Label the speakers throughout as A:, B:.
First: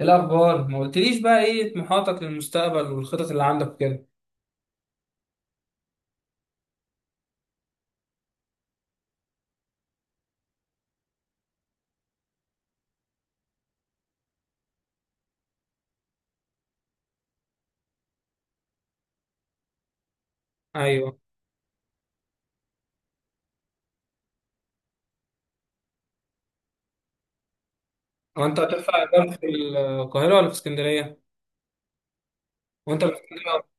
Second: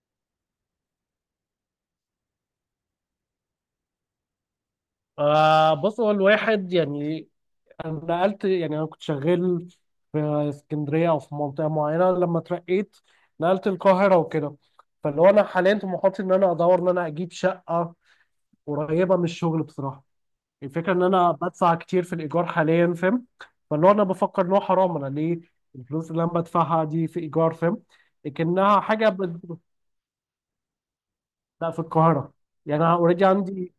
A: إيه الأخبار؟ ما قلتليش بقى إيه طموحاتك للمستقبل والخطط اللي عندك كده؟
B: بص، هو الواحد يعني انا نقلت. يعني انا كنت شغال في اسكندريه او في منطقه معينه. لما اترقيت نقلت القاهره وكده. فاللي هو انا حاليا طموحاتي ان انا ادور ان انا اجيب شقه قريبه من الشغل بصراحه. الفكره ان
A: أيوه.
B: انا بدفع كتير في الايجار حاليا، فاهم؟ فاللي هو انا بفكر ان هو حرام انا ليه الفلوس اللي انا بدفعها دي في ايجار، فاهم؟
A: هو أنت
B: لكنها
A: هترفع
B: حاجه
A: إقامة في القاهرة ولا في اسكندرية؟
B: لا، في القاهره. يعني انا
A: وأنت في
B: اوريدي
A: اسكندرية؟
B: عندي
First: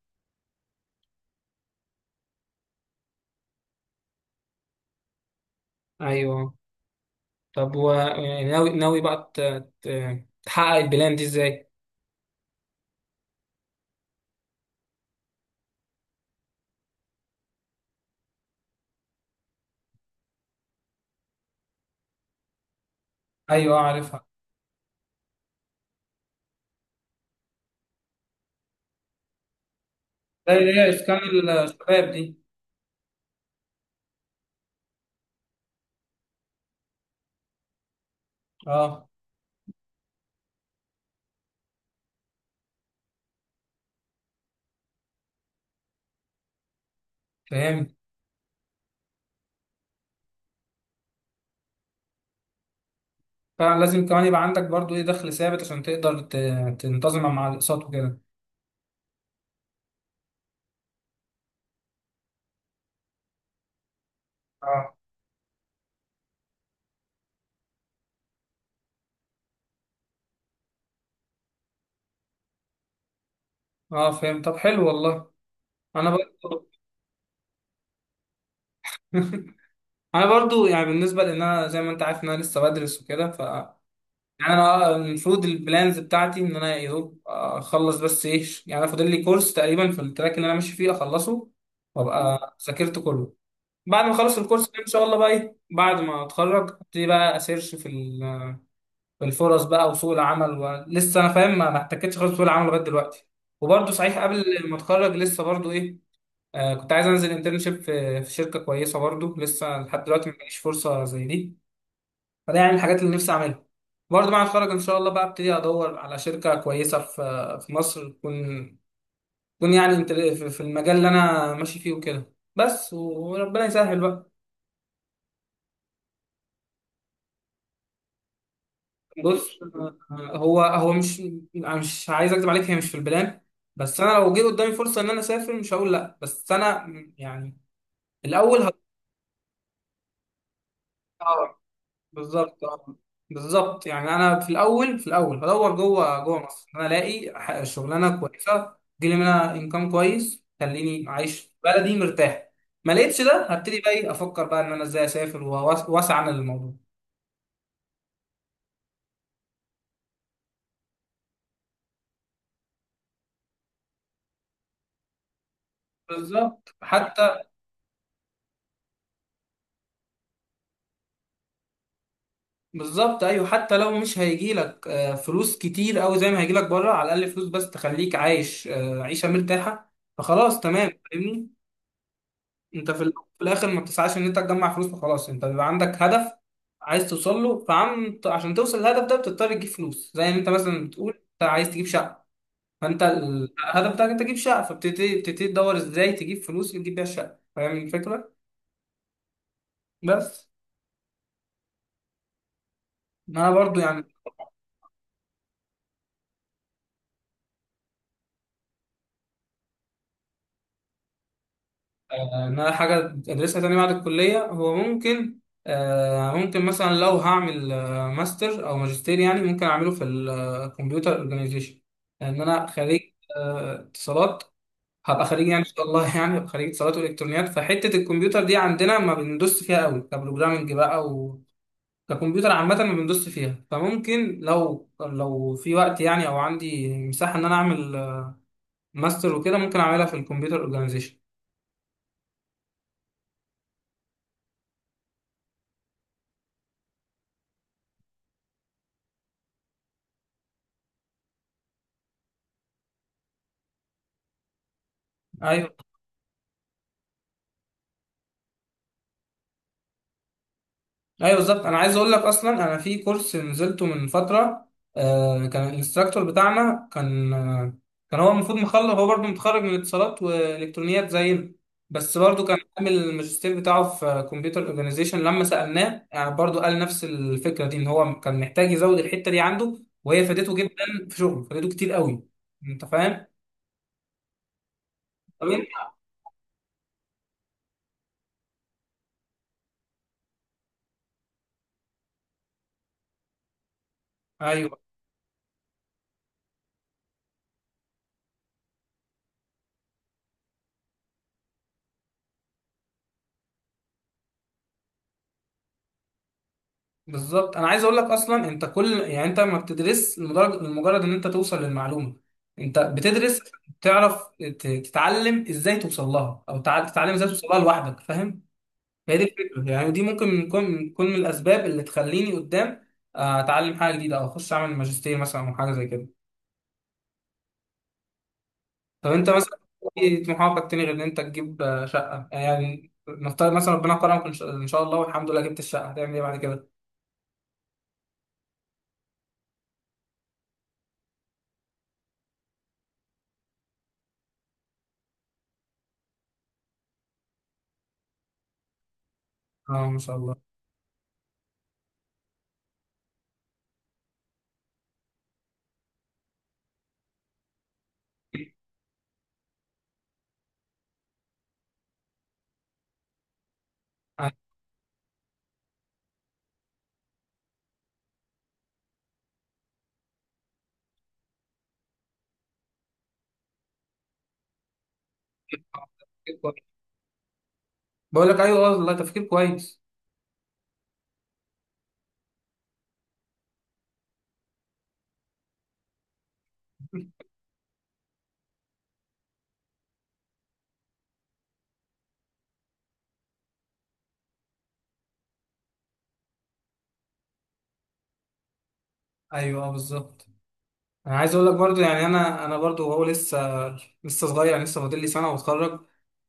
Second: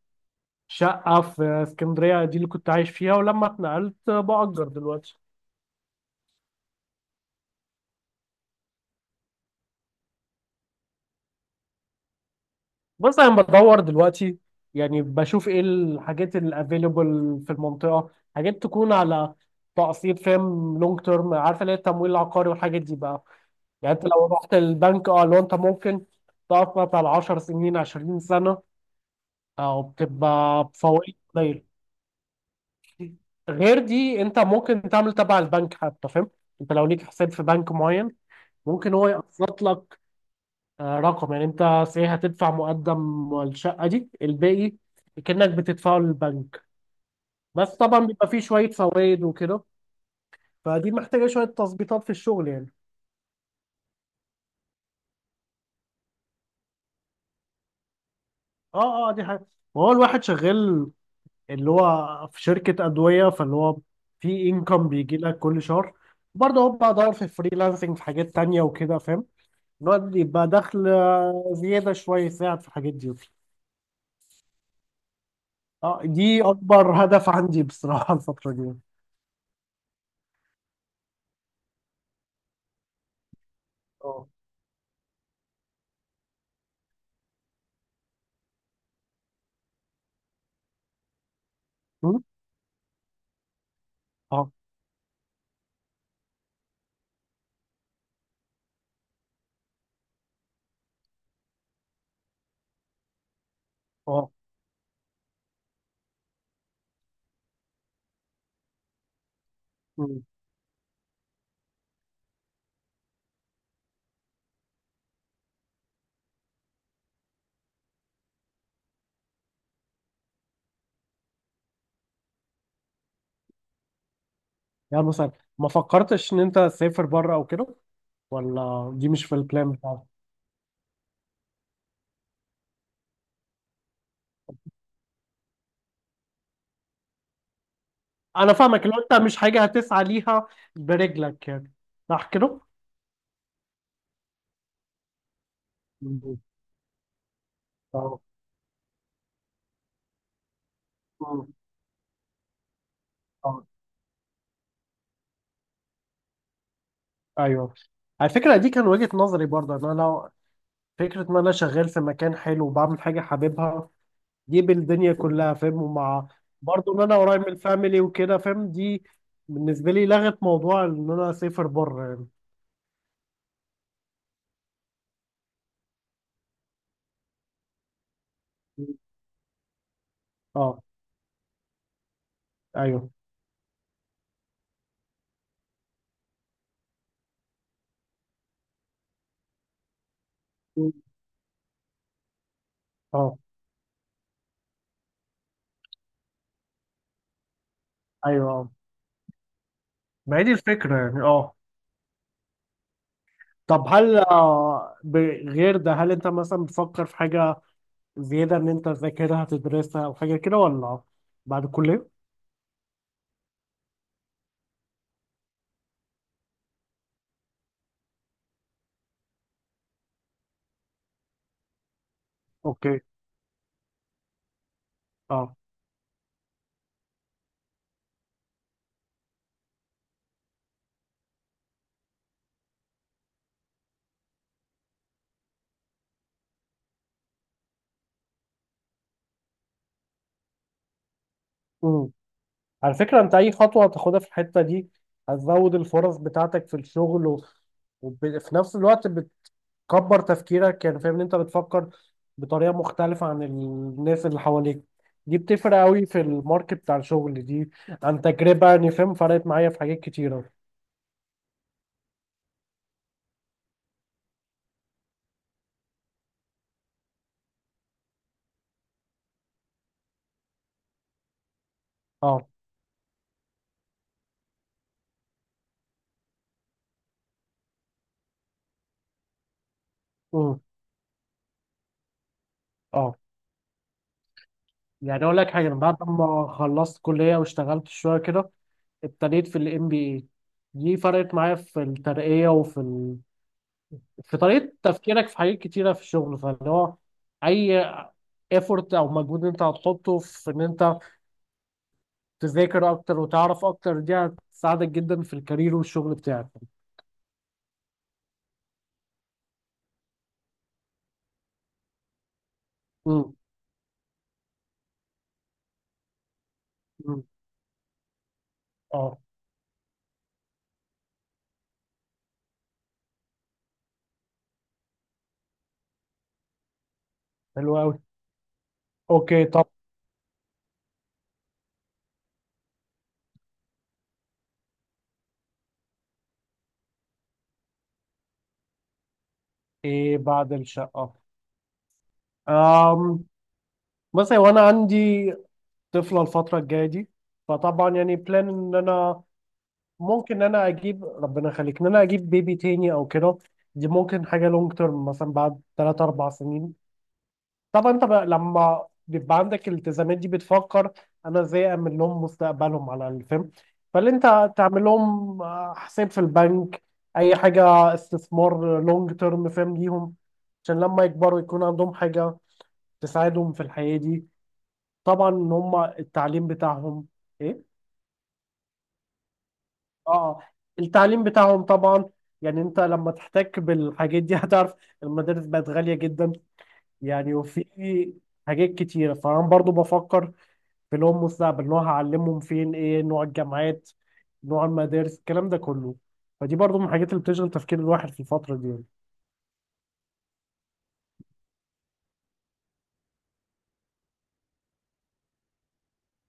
B: شقة في اسكندرية، دي اللي كنت عايش فيها، ولما اتنقلت بأجر دلوقتي.
A: أيوه. طب، و يعني ناوي بقى تحقق البلان دي إزاي؟
B: بس أنا بدور دلوقتي، يعني بشوف إيه الحاجات الأفيلبل في المنطقة، حاجات تكون على تقسيط، فاهم؟ لونج تيرم، عارفة اللي هي التمويل العقاري والحاجات دي بقى.
A: أيوه، آه،
B: يعني أنت
A: عارفها.
B: لو رحت البنك، أه لو أنت ممكن تقسط على 10 سنين 20 سنة، أو
A: زي
B: بتبقى
A: اللي هي
B: بفوائد
A: إسكان
B: قليلة.
A: الشباب دي.
B: غير دي أنت ممكن تعمل تبع البنك حتى، فاهم؟ أنت لو ليك حساب في بنك معين ممكن هو
A: أه،
B: يقسط لك. رقم. يعني انت صحيح هتدفع مقدم الشقة، دي الباقي كأنك بتدفعه للبنك. بس
A: فهمت.
B: طبعا بيبقى فيه شوية فوائد وكده، فدي محتاجة شوية تظبيطات في الشغل يعني.
A: فلازم كمان يبقى عندك برضو إيه دخل ثابت عشان تقدر تنتظم مع الأقساط وكده.
B: اه اه، دي حاجة. وهو الواحد شغال اللي هو في شركة أدوية، فاللي هو في انكم
A: أه.
B: بيجي لك كل شهر. برضه هو بدور في فريلانسنج في حاجات تانية وكده، فاهم؟ إن هو يبقى دخل زيادة شوية، يساعد في الحاجات دي.
A: أه، فهمت. طب، حلو والله.
B: اه
A: أنا
B: دي
A: برضو.
B: أكبر هدف عندي بصراحة الفترة دي.
A: انا برضو، يعني بالنسبه لان انا زي ما انت عارف ان انا لسه بدرس وكده، ف يعني،
B: اه.
A: انا المفروض البلانز بتاعتي ان انا يا دوب اخلص، بس ايه، يعني انا فاضل لي كورس تقريبا في التراك اللي انا ماشي فيه اخلصه.
B: م؟
A: وابقى ذاكرت كله. بعد ما اخلص
B: اه
A: الكورس ده ان شاء الله، بقى ايه، بعد ما اتخرج ابتدي بقى اسيرش في الفرص بقى وسوق العمل، ولسه انا فاهم ما احتكتش خالص في سوق العمل لغايه دلوقتي. وبرضو صحيح
B: اه.
A: قبل ما اتخرج لسه برضو ايه، كنت عايز انزل انترنشيب في شركه كويسه، برضو لسه لحد
B: مم.
A: دلوقتي ما جاليش فرصه زي دي. فده يعني الحاجات اللي نفسي اعملها. برضه بعد ما اتخرج ان شاء الله بقى ابتدي ادور على شركه كويسه في في مصر، تكون يعني في المجال اللي انا ماشي فيه وكده، بس وربنا يسهل بقى.
B: يعني مثلا ما فكرتش ان انت تسافر بره او كده، ولا دي مش في
A: بص.
B: البلان بتاعك؟
A: هو مش، أنا مش عايز اكذب عليك، هي مش في البلان. بس انا لو جه قدامي فرصه ان انا اسافر مش هقول لا، بس انا يعني
B: انا
A: الاول.
B: فاهمك، لو انت مش حاجه هتسعى ليها برجلك يعني، صح كده؟
A: بالظبط آه. بالظبط، يعني انا في الاول في الاول بدور جوه
B: مم.
A: جوه مصر، انا الاقي شغلانه
B: اه.
A: كويسه تجيلي منها انكم كويس، تخليني عايش
B: مم.
A: في بلدي مرتاح. ما لقيتش ده
B: اه
A: هبتدي بقى، إيه، افكر بقى ان انا ازاي اسافر، واسعى للموضوع.
B: ايوه، على فكره دي كان وجهه نظري برضه، ان انا لو فكره ان انا شغال في مكان حلو وبعمل حاجه حاببها دي بالدنيا كلها، فاهم؟ ومع
A: بالظبط،
B: برضه ان انا قريب
A: حتى.
B: من الفاميلي وكده، فاهم؟ دي بالنسبه لي لغت موضوع ان انا اسافر بره يعني.
A: بالظبط، ايوه، حتى لو مش هيجي لك فلوس كتير قوي زي ما هيجي لك بره، على الاقل فلوس بس تخليك عايش
B: مم.
A: عيشه مرتاحه. فخلاص
B: اه
A: تمام، فاهمني. انت في
B: ايوه.
A: ال- في الاخر ما بتسعاش ان انت تجمع فلوس وخلاص، انت بيبقى عندك هدف عايز توصل له، فعم عشان توصل للهدف ده بتضطر تجيب فلوس، زي ما انت مثلا
B: مم.
A: بتقول انت عايز تجيب شقه، فانت
B: اه
A: الهدف بتاعك انت تجيب شقه، فبتبتدي تدور ازاي تجيب فلوس اللي تجيب بيها الشقه، فاهم الفكره.
B: ايوه، ما هي
A: بس.
B: دي الفكرة يعني. اه
A: ما انا برضو
B: طب،
A: يعني.
B: هل غير ده هل انت مثلا بتفكر في حاجة زيادة ان انت تذاكرها تدرسها او حاجة كده، ولا بعد الكلية؟
A: ان انا حاجه ادرسها تاني بعد الكليه، هو ممكن، ممكن مثلا لو هعمل ماستر او ماجستير، يعني ممكن اعمله في الكمبيوتر اورجانيزيشن. لان انا
B: اوكي.
A: خريج، اتصالات. هبقى خريج
B: اه.
A: يعني ان شاء الله، يعني هبقى خريج اتصالات والكترونيات. فحته الكمبيوتر دي عندنا ما بندوس فيها قوي كبروجرامنج بقى، و ككمبيوتر عامه ما بندوس فيها، فممكن لو في وقت يعني، او عندي مساحه ان انا اعمل ماستر وكده، ممكن اعملها في الكمبيوتر اورجانيزيشن.
B: امم. على فكرة انت اي خطوة هتاخدها في الحتة دي هتزود الفرص بتاعتك في الشغل وفي نفس الوقت بتكبر تفكيرك يعني، فاهم؟ ان انت بتفكر بطريقة مختلفة عن الناس اللي حواليك، دي بتفرق قوي في الماركت بتاع الشغل دي، عن تجربة يعني، فاهم؟ فرقت معايا في حاجات كتيرة.
A: ايوه بالظبط، انا عايز اقول لك اصلا، انا في كورس نزلته من فتره، كان الانستراكتور بتاعنا كان، كان هو المفروض مخلص، هو برضه متخرج من اتصالات والكترونيات زينا، بس برضه
B: اه.
A: كان عامل الماجستير بتاعه في كمبيوتر اورجانيزيشن، لما سالناه يعني برضه قال نفس الفكره دي، ان هو كان محتاج يزود الحته دي عنده. وهي فادته جدا في شغله، فادته كتير قوي. انت
B: اه،
A: فاهم؟
B: يعني اقول
A: طب
B: لك حاجه، أنا
A: إنت-
B: بعد ما خلصت كليه واشتغلت شويه كده ابتديت في الام بي اي، دي فرقت معايا في الترقيه في طريقه
A: ايوه
B: تفكيرك في حاجات كتيره في الشغل، فاللي هو اي ايفورت او مجهود انت هتحطه في ان انت تذاكر اكتر وتعرف اكتر، دي هتساعدك جدا في الكارير والشغل بتاعك.
A: بالظبط، انا عايز اقول لك اصلا انت كل، يعني انت ما بتدرس لمجرد ان انت توصل للمعلومه. انت
B: امم.
A: بتدرس تعرف تتعلم ازاي توصل لها، او تتعلم
B: أمم.
A: ازاي توصل لها لوحدك، فاهم. هي
B: اه
A: دي الفكره يعني، ودي ممكن تكون من الاسباب اللي تخليني قدام اتعلم حاجه جديده، او اخش اعمل ماجستير مثلا، او حاجه زي كده.
B: حلو قوي.
A: طب انت
B: اوكي
A: مثلا،
B: طب،
A: ايه طموحاتك تاني غير ان انت تجيب شقه؟ يعني نفترض مثلا ربنا كرمك ان شاء إن شاء الله والحمد لله جبت الشقه، هتعمل ايه بعد كده؟
B: ايه بعد الشقه؟ أم... مثلا، وانا عندي طفله الفتره الجايه دي، فطبعا يعني بلان ان انا
A: اه، ما شاء
B: ممكن
A: الله.
B: ان انا اجيب، ربنا يخليك، ان انا اجيب بيبي تاني او كده. دي ممكن حاجه لونج تيرم مثلا بعد 3 4 سنين. طبعا انت بقى لما بيبقى عندك الالتزامات دي بتفكر انا ازاي اعمل لهم مستقبلهم على الفيلم. فاللي انت تعمل لهم حساب في البنك، اي حاجه استثمار لونج تيرم، فاهم؟ ليهم، عشان لما يكبروا يكون عندهم حاجه تساعدهم في الحياه دي. طبعا ان هم التعليم بتاعهم إيه؟
A: بقول لك ايوه والله، تفكير كويس.
B: اه، التعليم بتاعهم طبعا. يعني انت لما تحتك بالحاجات دي هتعرف المدارس بقت غالية جدا يعني. وفي حاجات كتيرة، فانا برضو بفكر في لهم مستقبل، ان هو هعلمهم فين، ايه نوع الجامعات، نوع المدارس، الكلام ده كله. فدي برضو من الحاجات اللي بتشغل تفكير الواحد في الفترة دي يعني.
A: ايوه، آه، بالظبط. انا عايز اقول لك برضو، يعني انا برضو هو لسه، لسه صغير، يعني لسه فاضل لي سنه واتخرج.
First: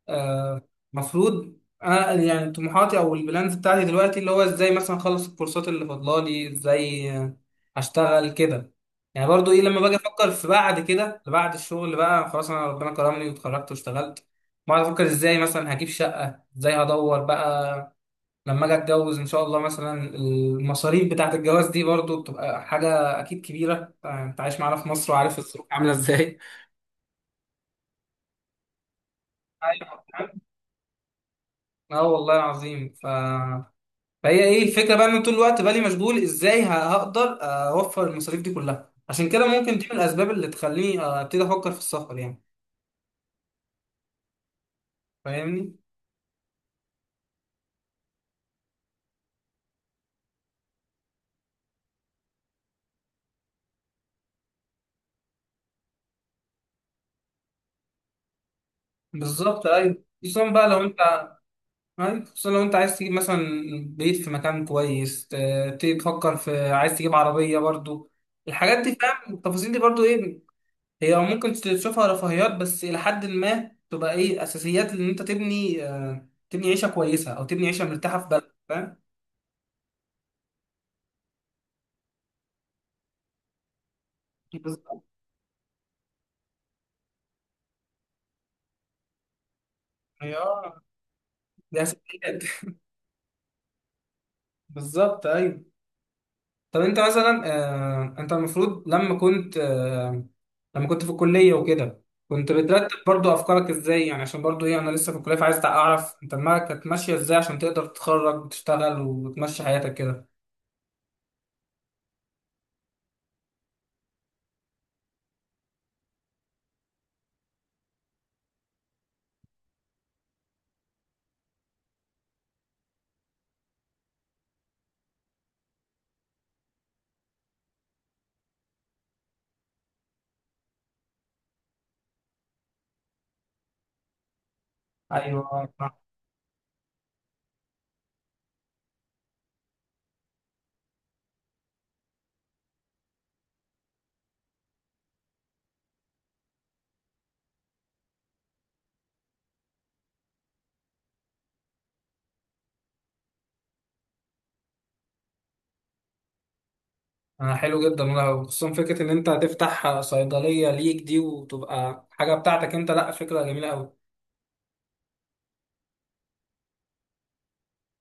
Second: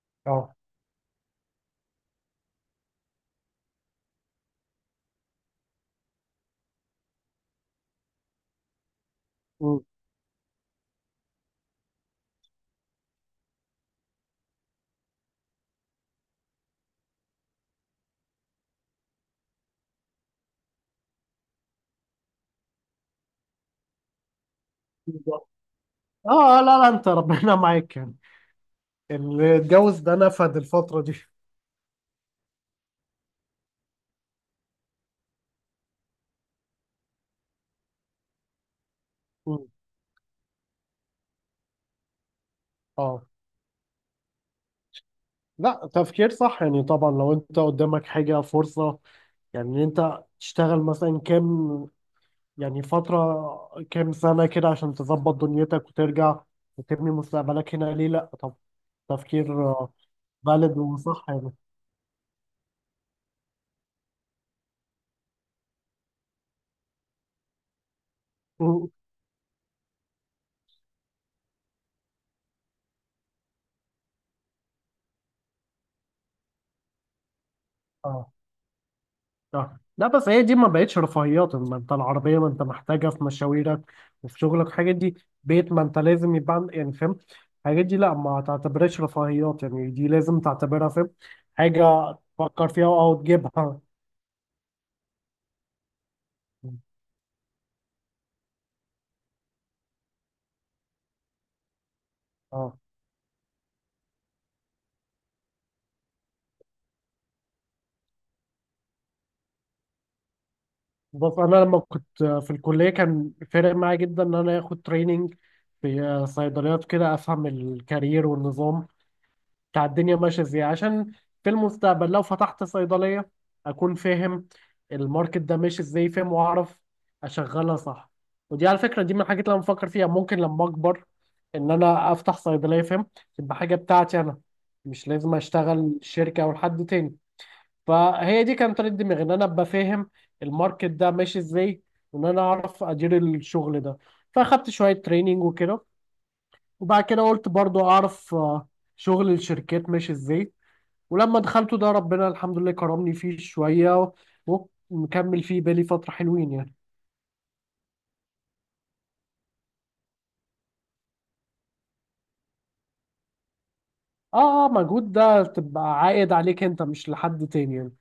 A: آه،
B: اه.
A: المفروض انا، يعني طموحاتي او البلانز بتاعتي دلوقتي، اللي هو ازاي مثلا اخلص الكورسات اللي فاضلالي، ازاي اشتغل كده. يعني برضو ايه، لما
B: مم.
A: باجي افكر في بعد كده، بعد الشغل بقى، خلاص انا ربنا كرمني واتخرجت واشتغلت، بقعد افكر ازاي مثلا هجيب شقه، ازاي هدور بقى. لما اجي اتجوز ان شاء الله، مثلا المصاريف بتاعت الجواز دي برضو بتبقى حاجه اكيد كبيره، انت عايش معانا في مصر وعارف
B: بالظبط.
A: الظروف عامله ازاي.
B: اه لا لا، انت ربنا معاك يعني، اللي اتجوز
A: ايوه.
B: ده نفد الفترة دي.
A: اه والله العظيم. فهي ايه الفكره بقى، ان طول الوقت بالي مشغول، ازاي هقدر اوفر المصاريف دي كلها، عشان كده
B: مم.
A: ممكن دي من الاسباب اللي تخليني ابتدي افكر في السفر يعني.
B: اه
A: فاهمني.
B: لا، تفكير صح يعني. طبعا لو انت قدامك حاجة فرصة يعني، ان انت تشتغل مثلا كام، يعني فترة كام سنة كده عشان تظبط دنيتك وترجع وتبني مستقبلك هنا، ليه لا؟ طب، تفكير
A: بالظبط ايوه، خصوصا بقى
B: بالغ
A: لو انت،
B: وصح يعني.
A: أيوة، خصوصا لو انت عايز تجيب مثلا بيت في مكان كويس، تبتدي تفكر في عايز تجيب عربية برضو. الحاجات
B: م-
A: دي فاهم، التفاصيل دي برضو ايه، هي ممكن تشوفها رفاهيات، بس إلى حد ما تبقى ايه أساسيات، إن أنت تبني تبني عيشة كويسة أو تبني عيشة مرتاحة في
B: اه.
A: بلد، فاهم.
B: آه. لا، بس هي دي ما بقتش رفاهيات، ما انت العربية ما انت محتاجها في مشاويرك وفي شغلك، الحاجات
A: بالظبط.
B: دي. بيت، ما انت لازم يبقى يعني فاهم، الحاجات دي لا ما تعتبرهاش رفاهيات يعني، دي
A: هي
B: لازم تعتبرها، فاهم؟
A: دي
B: حاجة
A: أساسيات.
B: تفكر فيها او تجيبها.
A: بالظبط أيوة. طب انت مثلا انت المفروض لما كنت في الكليه وكده، كنت
B: اه
A: بترتب برضو افكارك ازاي، يعني عشان برضو ايه، انا لسه في الكليه فعايز اعرف انت دماغك كانت ماشيه ازاي عشان تقدر تتخرج وتشتغل وتمشي حياتك كده.
B: بص، انا لما كنت في الكليه كان فارق معايا جدا ان انا اخد تريننج في صيدليات كده، افهم الكارير والنظام بتاع الدنيا ماشيه ازاي، عشان في المستقبل لو فتحت صيدليه اكون فاهم الماركت ده ماشي ازاي، فاهم؟ واعرف اشغلها صح. ودي على فكره دي من الحاجات اللي انا بفكر فيها، ممكن لما اكبر ان انا افتح صيدليه، فاهم؟ تبقى حاجه بتاعتي انا، مش لازم
A: ايوه.
B: اشتغل شركه او لحد تاني. فهي دي كانت طريقة دماغي، ان انا ابقى فاهم الماركت ده ماشي ازاي، وان انا اعرف ادير الشغل ده. فاخدت شوية تريننج وكده، وبعد كده قلت برضو اعرف شغل الشركات ماشي ازاي، ولما دخلته ده ربنا الحمد لله كرمني فيه شوية ومكمل فيه بالي فترة حلوين يعني.
A: انا حلو جدا والله، وخصوصا فكره ان انت هتفتح صيدليه ليك دي وتبقى حاجه بتاعتك انت، لا فكره جميله قوي.
B: اه. اه، مجهود ده تبقى عائد عليك انت مش لحد تاني يعني.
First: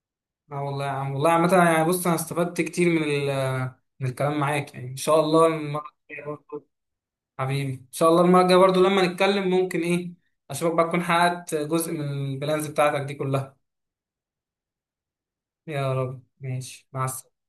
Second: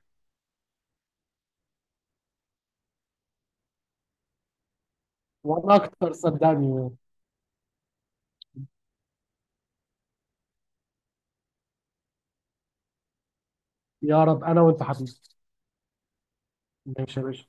A: اه والله يا عم، والله عامه، يعني بص انا استفدت كتير من الكلام معاك، يعني ان شاء الله
B: وانا
A: المره
B: اكتر
A: الجايه،
B: صدقني يعني.
A: حبيبي ان شاء الله المره الجايه برضو لما نتكلم ممكن، ايه اشوفك بقى تكون حققت جزء من البلانز بتاعتك دي كلها.
B: يا رب، انا وانت حبيبي.
A: يا رب، ماشي مع
B: ماشي يا
A: السلامه.
B: باشا.